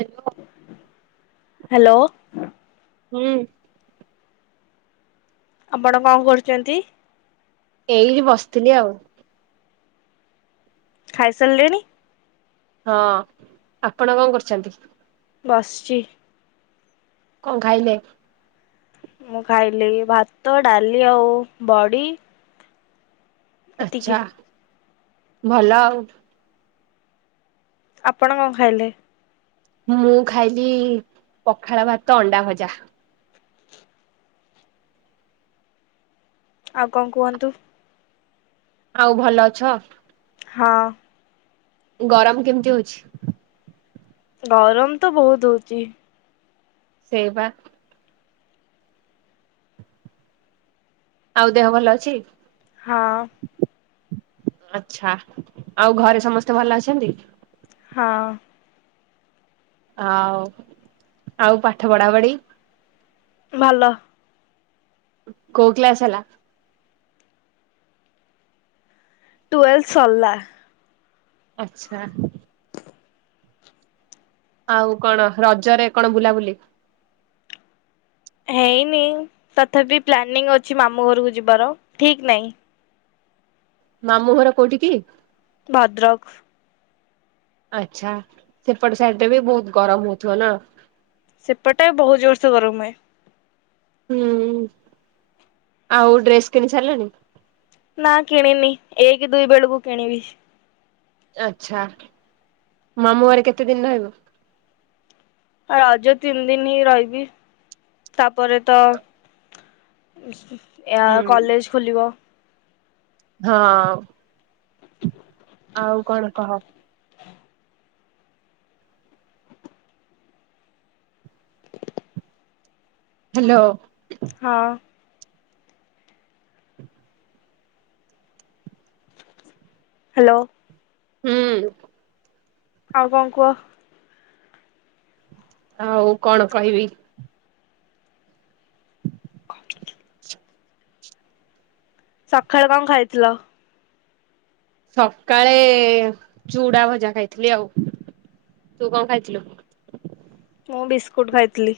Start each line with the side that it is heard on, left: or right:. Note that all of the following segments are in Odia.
right: ହେଲୋ
left: ହାଲୋ
right: ହୁଁ
left: ଆପଣ କଣ କରୁଚନ୍ତି।
right: ଏଇଠି ବସିଥିଲି ଆଉ।
left: ଖାଇସାରିଲେଣି।
right: ହଁ ଆପଣ କଣ କରୁଚନ୍ତି?
left: ବସଚି।
right: କଁ ଖାଇଲେ?
left: ମୁଁ ଖାଇଲି ଭାତ ଡାଲି ଆଉ ବଡି
right: ଆଚ୍ଛା ଭଲ ଆଉ।
left: ଆପଣ କଣ ଖାଇଲେ?
right: ମୁଁ ଖାଇଲି ପଖାଳ ଭାତ ଅଣ୍ଡା ଭଜା।
left: ଆଉ କଣ କୁହନ୍ତୁ?
right: ଆଉ ଭଲ ଅଛ?
left: ହଁ।
right: ଗରମ୍ କେମ୍ତି ହଉଛି?
left: ଗରମ୍ ତ ବହୁତ୍ ହଉଚି।
right: ସେ ବା ଆଉ ଦେହ ଭଲ ଅଛି?
left: ହଁ।
right: ଆଚ୍ଛା, ଆଉ ଘରେ ସମସ୍ତେ ଭଲ ଅଛନ୍ତି?
left: ହଁ।
right: ଆଉ-ଆଉ ପାଠ ପଢାପଢି?
left: ଭଲ।
right: କୋଉ କ୍ଲାସ୍ ହେଲା?
left: ଟୁଏଲ୍ ସରିଲା।
right: ଆଚ୍ଛା। ଆଉ କଣ ରଜରେ କଣ ବୁଲାବୁଲି?
left: ହେଇନି ତଥାପି ପ୍ଲାନିଂ ଅଛି ମାମୁଁ ଘରକୁ ଯିବାର, ଠିକ୍ ନାହିଁ।
right: ମାମୁଁ ଘର କୋଉଠି କି?
left: ଭଦ୍ରକ୍।
right: ଆଚ୍ଛା ସେପଟ ସାଇଡଟା ବି ବହୁତ୍ ଗରମ୍ ହଉଥିବ ନା।
left: ସେପଟେ ବହୁତ୍ ଜୋର୍ସେ ଗରମ୍ ହୁଏ।
right: ହୁଁ ଆଉ ଡ୍ରେସ୍ କିଣି ସାରିଲଣି?
left: ନାଁ କିଣିନି, ଏକ୍ ଦୁଇ ବେଳୁକୁ କିଣିବି।
right: ଆଚ୍ଛା, ମାମୁଁ ଘରେ କେତେ ଦିନ୍ ରହିବ?
left: ଆ ରଜ ତିନ୍ ଦିନି ରହିବି, ତାପରେ ତ ୟା କଲେଜ୍ ଖୋଲିବ।
right: ହଁ, ଆଉ କଣ କହ? ହାଲୋ।
left: ହଁ। ହାଲୋ।
right: ହୁଁ।
left: ଆଉ କଣ କୁହ।
right: ଆଉ କଣ କହିବି
left: ସଖାଳେ କଣ ଖାଇଥିଲ?
right: ସକାଳେ ଚୁଡା ଭଜା ଖାଇଥିଲି ଆଉ, ତୁ କଣ ଖାଇଥିଲୁ?
left: ମୁଁ ବିସ୍କୁଟ୍ ଖାଇଥିଲି।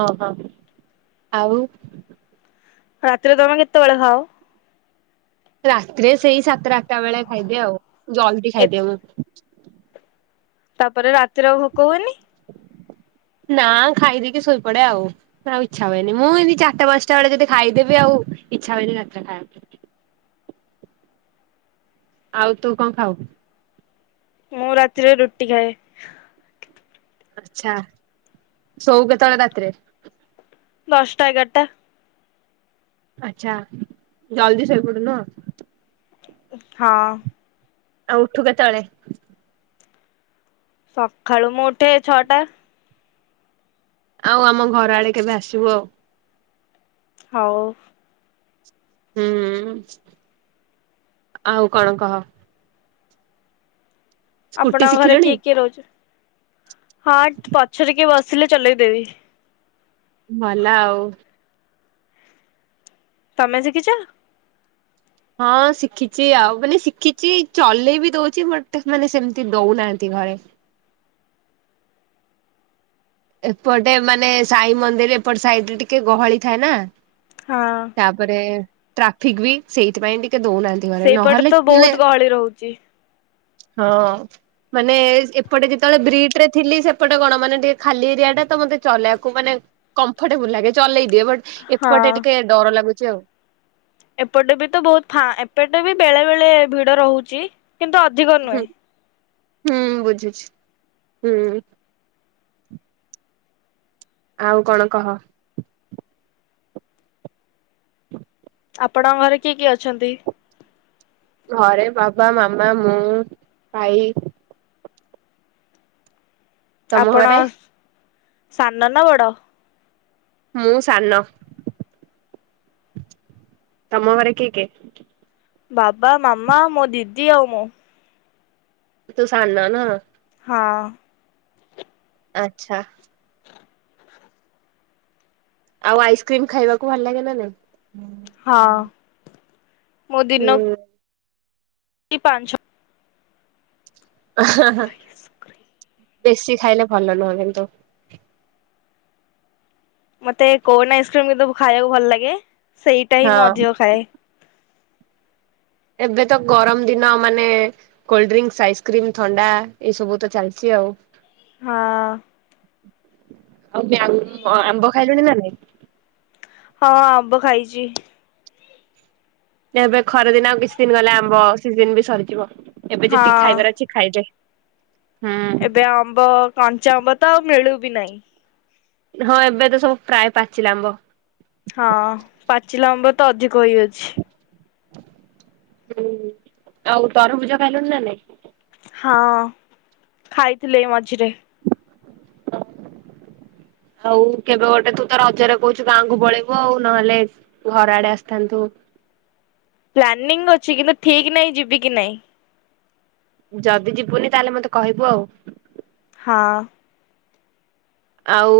right: ଓହୋ, ଆଉ
left: ରାତିରେ ତମେ କେତବଳେ ଖାଅ?
right: ରାତିରେ ସେଇ ସାତଟା ଆଠଟା ବେଳେ ଖାଇଦିଏ ଆଉ, ଜଲ୍ଦି
left: ଏ
right: ଖାଇଦିଏ ମୁଁ।
left: ତାପରେ ରାତିରେ ଆଉ ଭୋକ ହୁଏନି?
right: ନାଁ ଖାଇ ଦେଇକି ଶୋଇପଡେ ଆଉ। [unintelligible] ଆଉ ଇଚ୍ଛା ହୁଏନି, ମୁଁ ଏମ୍ତି ଚାରିଟା ପାଞ୍ଚଟା ବେଳେ ଯଦି ଖାଇଦେବି ଆଉ ଇଚ୍ଛା ହୁଏନି ରାତିରେ ଖଇବାକୁ। ଆଉ ତୁ କଣ ଖାଉ?
left: ମୁଁ ରାତିରେ ରୁଟି ଖାଏ।
right: ଆଛା ସଉ କେତଳେ ରାତିରେ?
left: ଦଶଟା ଏଗାରଟା।
right: ଆଚ୍ଛା ଜଲଦି ଶୋଇ ପଡୁ ନୁହ।
left: ହଁ।
right: ଆ ଉଠୁ କେ ତଳେ?
left: ସକାଳୁ ମୁଁ ଉଠେ ଛଅଟା।
right: ଆଉ ଆମ ଘର ଆଡେ କେବେ ଆସିବୁ ଆଉ।
left: ହଉ।
right: ହୁଁ ଆଉ କଣ କହ। ସ୍କୁଟି
left: ଆପଣଙ୍କ ଘରେ
right: ଶିଖିଲୁଣି
left: କିଏ କିଏ ରହୁଚ, ହଁ ପଛରେ କିଏ ବସିଲେ ଚଲେଇଦେବି।
right: ଭଲ ଆଉ।
left: ତମେ ସିଖିଚ
right: ହଁ ଶିଖିଛି ଆଉ ମାନେ ଶିଖିଛି ଚଲେଇ ବି ଦଉଛି ବଟ ମାନେ ସେମିତି ଦଉନାହାନ୍ତି ଘରେ। ଏପଟେ ମାନେ ସାଇ ମନ୍ଦିର ଏପଟେ ସାଇଡରେ ଟିକେ ଗହଳି ଥାଏ ନା।
left: ହଁ।
right: ତାପରେ ଟ୍ରାଫିକ ବି ସେଇଥିପାଇଁ ଟିକେ ଦଉନାହାନ୍ତି ଘରେ
left: ସେଇପଟେ ତ ବହୁତ
right: ନହେଲେ
left: ଗହଳି ରହୁଛି।
right: ହଁ ମାନେ ଏପଟେ ଯେତେବେଳେ ବ୍ରିଟ ରେ ଥିଲି ସେପଟେ କଣ ମାନେ ଟିକେ ଖାଲି ଏରିଆ ଟା ତ ମତେ ଚଲେଇକୁ ମାନେ କମ୍ଫର୍ଟେବୁଲ ଲାଗେ ଚଲେଇ ଦିଏ, ବଟ ଏପଟେ
left: ହଁ
right: ଟିକେ ଡର ଲାଗୁଚି ଆଉ।
left: ଏପଟେ ବି ତ ବହୁତ ଫା ଏପଟେ ବି ବେଳେ ବେଳେ ଭିଡ ରହୁଛି କିନ୍ତୁ ଅଧିକ ନୁହେଁ।
right: ହୁଁ ବୁଝୁଛି ହୁଁ। ଆଉ କଣ କହ।
left: ଆପଣଙ୍କ ଘରେ କିଏ କିଏ ଅଛନ୍ତି?
right: ଘରେ ବାବା ମାମା ମୁଁ ଭାଇ। ତମ
left: ଆପଣ
right: ଘରେ
left: ସାନ ନା ବଡ?
right: ମୁଁ ସାନ, ତମ ଘରେ କିଏ କିଏ?
left: ବାବା ମାମା ମୋ ଦିଦି ଆଉ ମୁଁ।
right: ତୁ ସାନ ନା।
left: ହଁ।
right: ଆଛା। ଆଉ ଆଇସ୍କ୍ରିମ ଖାଇବାକୁ ଭଲ ଲାଗେ ନା ନାଇଁ?
left: ହଁ ମୁଁ
right: ହୁଁ
left: ଦିନ କି ପାଞ୍ଚ ଛ।
right: ବେଶୀ ଖାଇଲେ ଭଲ ନୁହଁ କିନ୍ତୁ।
left: ମତେ କୋନ ଆଇସ୍କ୍ରିମ କିନ୍ତୁ ଖାଇବାକୁ ଭଲ ଲାଗେ ସେଇଟା ହିଁ
right: ହଁ
left: ମୁଁ ଅଧିକ ଖାଏ।
right: ଏବେ ତ ଗରମ ଦିନ ମାନେ କୋଲ୍ଡ ଡ୍ରିଙ୍କ ଆଇସ୍କ୍ରିମ ଥଣ୍ଡା ଏଇ ସବୁ ତ ଚାଲିଚି ଆଉ।
left: ହଁ।
right: ଆଉ କି ଆମ୍ବ ଖାଇଲୁଣି ନା ନାଇଁ?
left: ହଁ ଆମ୍ବ ଖାଇଛି।
right: ଏବେ ଖରାଦିନ ଆଉ କିଛି ଦିନ ଗଲେ ଆମ୍ବ ସିଜନ ବି ସରିଯିବ ଏବେ ଯେତିକି
left: ହଁ।
right: ଖାଇବାର ଅଛି ଖାଇଦେ। ହୁଁ।
left: ଏବେ ଆମ୍ବ କଞ୍ଚା ଆମ୍ବ ତ ଆଉ ମିଳୁ ବିି ନାଇଁ।
right: ହଁ ଏବେ ତ ସବୁ ପ୍ରାୟ ପାଚିଲା ଆମ୍ବ।
left: ହଁ ପାଚିଲାଆମ୍ବ ତ ଅଧିକ ହେଇଅଛି।
right: ହୁଁ, ଆଉ ତରଭୁଜ ଖାଇଲୁନି ନା ନାଇଁ?
left: ହଁ ଖାଇଥିଲେ ମଝିରେ।
right: ହଉ କେବେ ଗୋଟେ ତୁ ତ ରଜରେ କହୁଛୁ ଗାଁକୁୁ ପଳେଇବୁ ଆଉ ନହେଲେ ଘର ଆଡେ ଆସିଥାନ୍ତୁ।
left: ପ୍ଲାନିଂ ଅଛି କିନ୍ତୁ ଠିକ ନାହିଁ ଯିବି କି ନାଇଁ।
right: ଯଦି ଯିବୁନି ତାହେଲେ ମତେ କହିବୁ ଆଉ।
left: ହଁ।
right: ଆଉ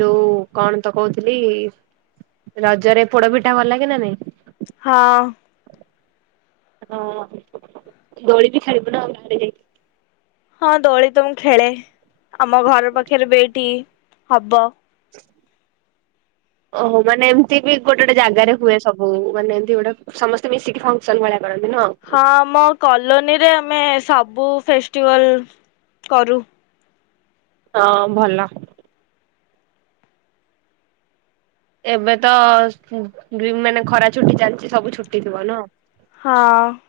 right: ଯୋଉ କଣ ତ କହୁଥିଲି। ରଜରେ ପୋଡ ପିଠା ଭଲ ଲାଗେ ନା ନାଇଁ?
left: ହଁ।
right: ହଁ ଦୋଳି ବି ଖେଳିବୁ ନା ଆଉ ଗାଁ ଆଡେ ଯାଇକି।
left: ହଁ ଦୋଳି ତ ମୁଁ ଖେଳେ ଆମ ଘର ପାଖରେ ବି ଏଇଠି ହବ।
right: ଓହୋ ମାନେ ଏମିତି ବି ଗୋଟେ ଗୋଟେ ଜାଗାରେ ହୁଏ ସବୁ ମାନେ ଏମିତି ଗୋଟେ ସମସ୍ତେ ମିଶିକି ଫଙ୍କସନ୍ ଭଳିଆ କରନ୍ତି ନୁହଁ।
left: ହଁ ଆମ କଲୋନୀରେ ଆମେ ସବୁ ଫେଷ୍ଟିଭାଲ କରୁ।
right: ହଁ ଭଲ। ଏବେ ତ [unintelligible] ମାନେ ଖରା ଛୁଟି ଚାଲିଛି ସବୁ ଛୁଟି ଥିବ ନୁହଁ।
left: ହଁ।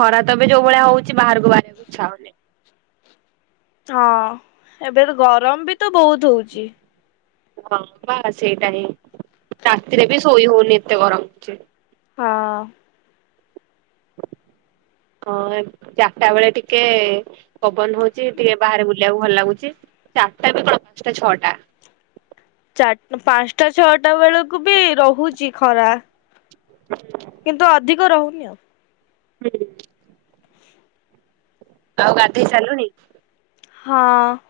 right: ଖରା ତ ଏବେ ଯୋଉ ଭଳିଆ ହଉଛି ବାହାରକୁ ବାହାରିବାକୁ ଇଚ୍ଛା ହଉନି।
left: ହଁ ଏବେ ତ ଗରମ ବି ତ ବହୁତ ହଉଛି।
right: ହଁ ବା ସେଇଟା ହିଁ ରାତିରେ ବି ଶୋଇ ହଉନି ଏତେ ଗରମ ହଉଛି।
left: ହଁ।
right: ହଁ ଚାରିଟା ବେଳେ ଟିକେ ପବନ ହଉଛି ଟିକେ ବାହାରେ ବୁଲିବାକୁ ଭଲ ଲାଗୁଛି। ଚାରିଟା ବି କଣ ପାଞ୍ଚଟା ଛଅଟା
left: ଚାରି ପାଞ୍ଚଟା ଛଅଟା ବେଳକୁ ବି ରହୁଛି ଖରା।
right: ହୁଁ। [unintelligible]
left: କିନ୍ତୁ ଅଧିକ ରହୁନି ଆଉ।
right: ହୁଁ। ଆଉ ଗାଧେଇ ସାରିଲଣି?
left: ହଁ।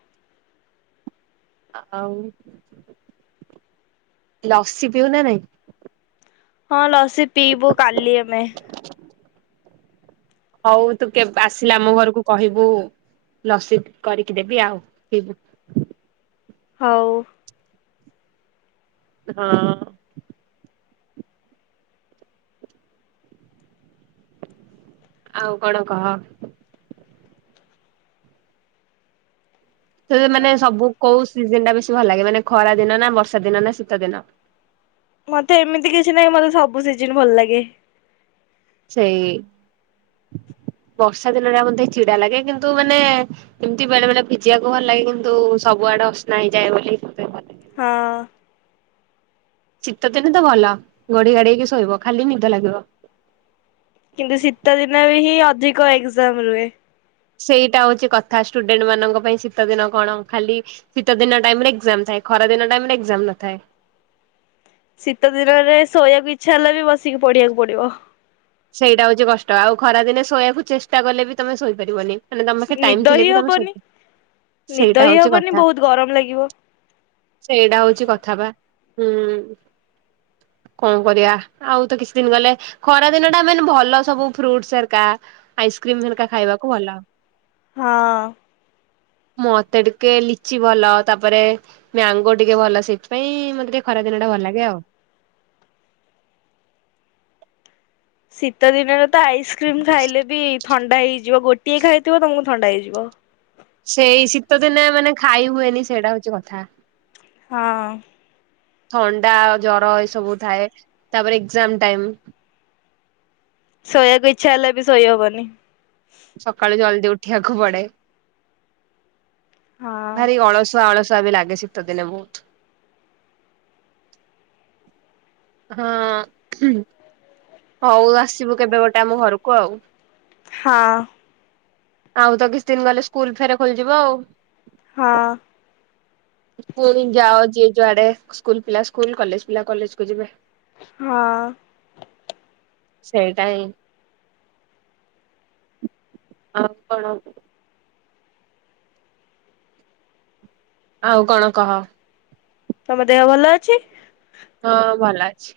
right: ଆଉ ଲସି ପିଉ ନା ନାଇଁ?
left: ହଁ ଲସି ପିଇବୁ କାଲି ଆମେ।
right: ହଉ ତୁ କେବେ ଆସିଲା ଆମ ଘରକୁ କହିବୁ ଲସି କରିକି ଦେବି ଆଉ ପିଇବୁ।
left: ହଉ।
right: ହଁ। ଆଉ କଣ କହ? ସେ ମାନେ ସବୁ କୋଉ ସିଜିନ୍ ଟା ବେଶୀ ଭଲ ଲାଗେ ମାନେ ଖରା ଦିନ ନା ବର୍ଷା ଦିନ ନା ଶୀତ ଦିନ?
left: ମତେ ଏମିତି କିଛି ନାହିଁ ମତେ ସବୁ ସିଜିନ୍ ଭଲ ଲାଗେ।
right: ସେଇ ବର୍ଷା ଦିନଟା ମୋତେ ଚିଡା ଲାଗେ କିନ୍ତୁ ମାନେ ଏମିତି ବେଳେ ବେଳେ ଭିଜିବାକୁ ଭଲ ଲାଗେ କିନ୍ତୁ ସବୁଆଡେ ଅସନା ହେଇଯାଏ ବୋଲିତେ ଭଲ ଲାଗେନି।
left: ହଁ।
right: ଶୀତ ଦିନ ତ ଭଲ ଘୋଢି ଘାଡେଇକି ଶୋଇବ ଖାଲି ନିଦ ଲାଗିବ।
left: କିନ୍ତୁ ଶୀତ ଦିନରେ ହିଁ ଅଧିକ ଏକ୍ଜାମ ରୁହେ।
right: ସେଇଟା ହଉଛି କଥା ଷ୍ଟୁଡେଣ୍ଟ ମାନଙ୍କ ପାଇଁ ଶୀତ ଦିନ କଣ ଖାଲି ଶୀତ ଦିନ ଟାଇମ ରେ ଏକ୍କାମ ଥାଏ ଖରା ଦିନ ଟାଇମ୍ ରେ ଏକ୍କାମ ନ ଥାଏ।
left: ଶୀତ ଦିନରେ ଶୋଇବାକୁ ଇଚ୍ଛା ହେଲେ ବି ବସିକି ପଢିବାକୁ ପଡିବ।
right: ସେଇଟା ହଉଛି କଷ୍ଟ ଆଉ ଖରା ଦିନେ ଶୋଇବାକୁ ଚେଷ୍ଟା କଲେ ବି ତମେ ଶୋଇପାରିବନି ମାନେ ତମ ପାଖ
left: ନିଦ
right: ଟାଇମ୍ ଥିଲେ
left: ହିଁ
right: ବି ତମ
left: ହବନି
right: ସୋଇ
left: ନିଦ
right: ସେଇଟା
left: ହିଁ
right: ହଉଛି
left: ହବନି
right: କଥା।
left: ବହୁତ ଗରମ ଲାଗିବ
right: ସେଇଟା ହଉଛି କଥା ବା ହୁଁ। କଣ କରିବା ଆଉ ତ କିଛି ଦିନ ଗଲେ ଖରା ଦିନଟା ମାନେ ଭଲ ସବୁ ଫ୍ରୁଟ୍ ସୁ ହେରିକା ଆଇସ୍କ୍ରିମ୍ ହେରିକା ଖାଇବାକୁ ଭଲ।
left: ହଁ।
right: ମତେ ଟିକେ ଲିଚି ଭଲ ତାପରେ ମ୍ୟାଙ୍ଗୋ ଟିକେ ଭଲ ସେଇଥିପାଇଁ ମତେ ଟିକେ ଖରା ଦିନ ଟା ଭଲ ଲାଗେ ଆଉ।
left: ଶୀତ ଦିନରେ ତ ଆଇସ୍କ୍ରିମ ଖାଇଲେ ବି ଥଣ୍ଡା ହେଇଯିବ ଗୋଟିଏ ଖାଇଥିବ ତମକୁ ଥଣ୍ଡା ହେଇଯିବ।
right: ସେଇ ଶୀତଦିନେ ମାନେ ଖାଇ ହୁଏନି ସେଇଟା ହଉଛି କଥା।
left: ହଁ।
right: ଥଣ୍ଡା ଜ୍ବର ଏ ସବୁ ଥାଏ ତାପରେ ଏକ୍ଜାମ୍‌ ଟାଇମ୍।
left: ଶୋଇବାକୁ ଇଚ୍ଛା ହେଲେ ବି ଶୋଇ ହବନି।
right: ସକାଳୁ ଜଲ୍ଦି ଉଠିବାକୁ ପଡେ।
left: ହଁ।
right: ଭାରି ଅଳସୁଆ ଅଳସୁଆ ବି ଲାଗେ ଶୀତ ଦିନେ ବହୁତ। ହଁ ହଉ ଆସିବୁ କେବେ ଗୋଟେ ଆମ ଘରକୁ ଆଉ।
left: ହଁ।
right: ଆଉ ତ କିଛି ଦିନ ଗଲେ ସ୍କୁଲ ଫେର୍ ଖୋଲିଯିବ ଆଉ।
left: ହଁ।
right: ପୁଣି ଯାଅ ଯିଏ ଯୁଆଡେ ସ୍କୁଲ ପିଲା ସ୍କୁଲ କଲେଜ ପିଲା କଲେଜ କୁ ଯିବେ।
left: ହଁ।
right: ସେଇଟା ହିଁ ଆଉ କଣ? ଆଉ କଣ କହ?
left: ତମ ଦେହ ଭଲ ଅଛି?
right: ହଁ ଭଲ ଅଛି।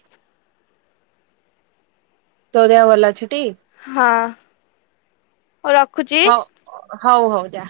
right: ତ ଦେହ ଭଲ ଅଛି ଟି?
left: ହଁ ହଉ ରଖୁଛି।
right: ହଉ ହଉ ହଉ ଯା।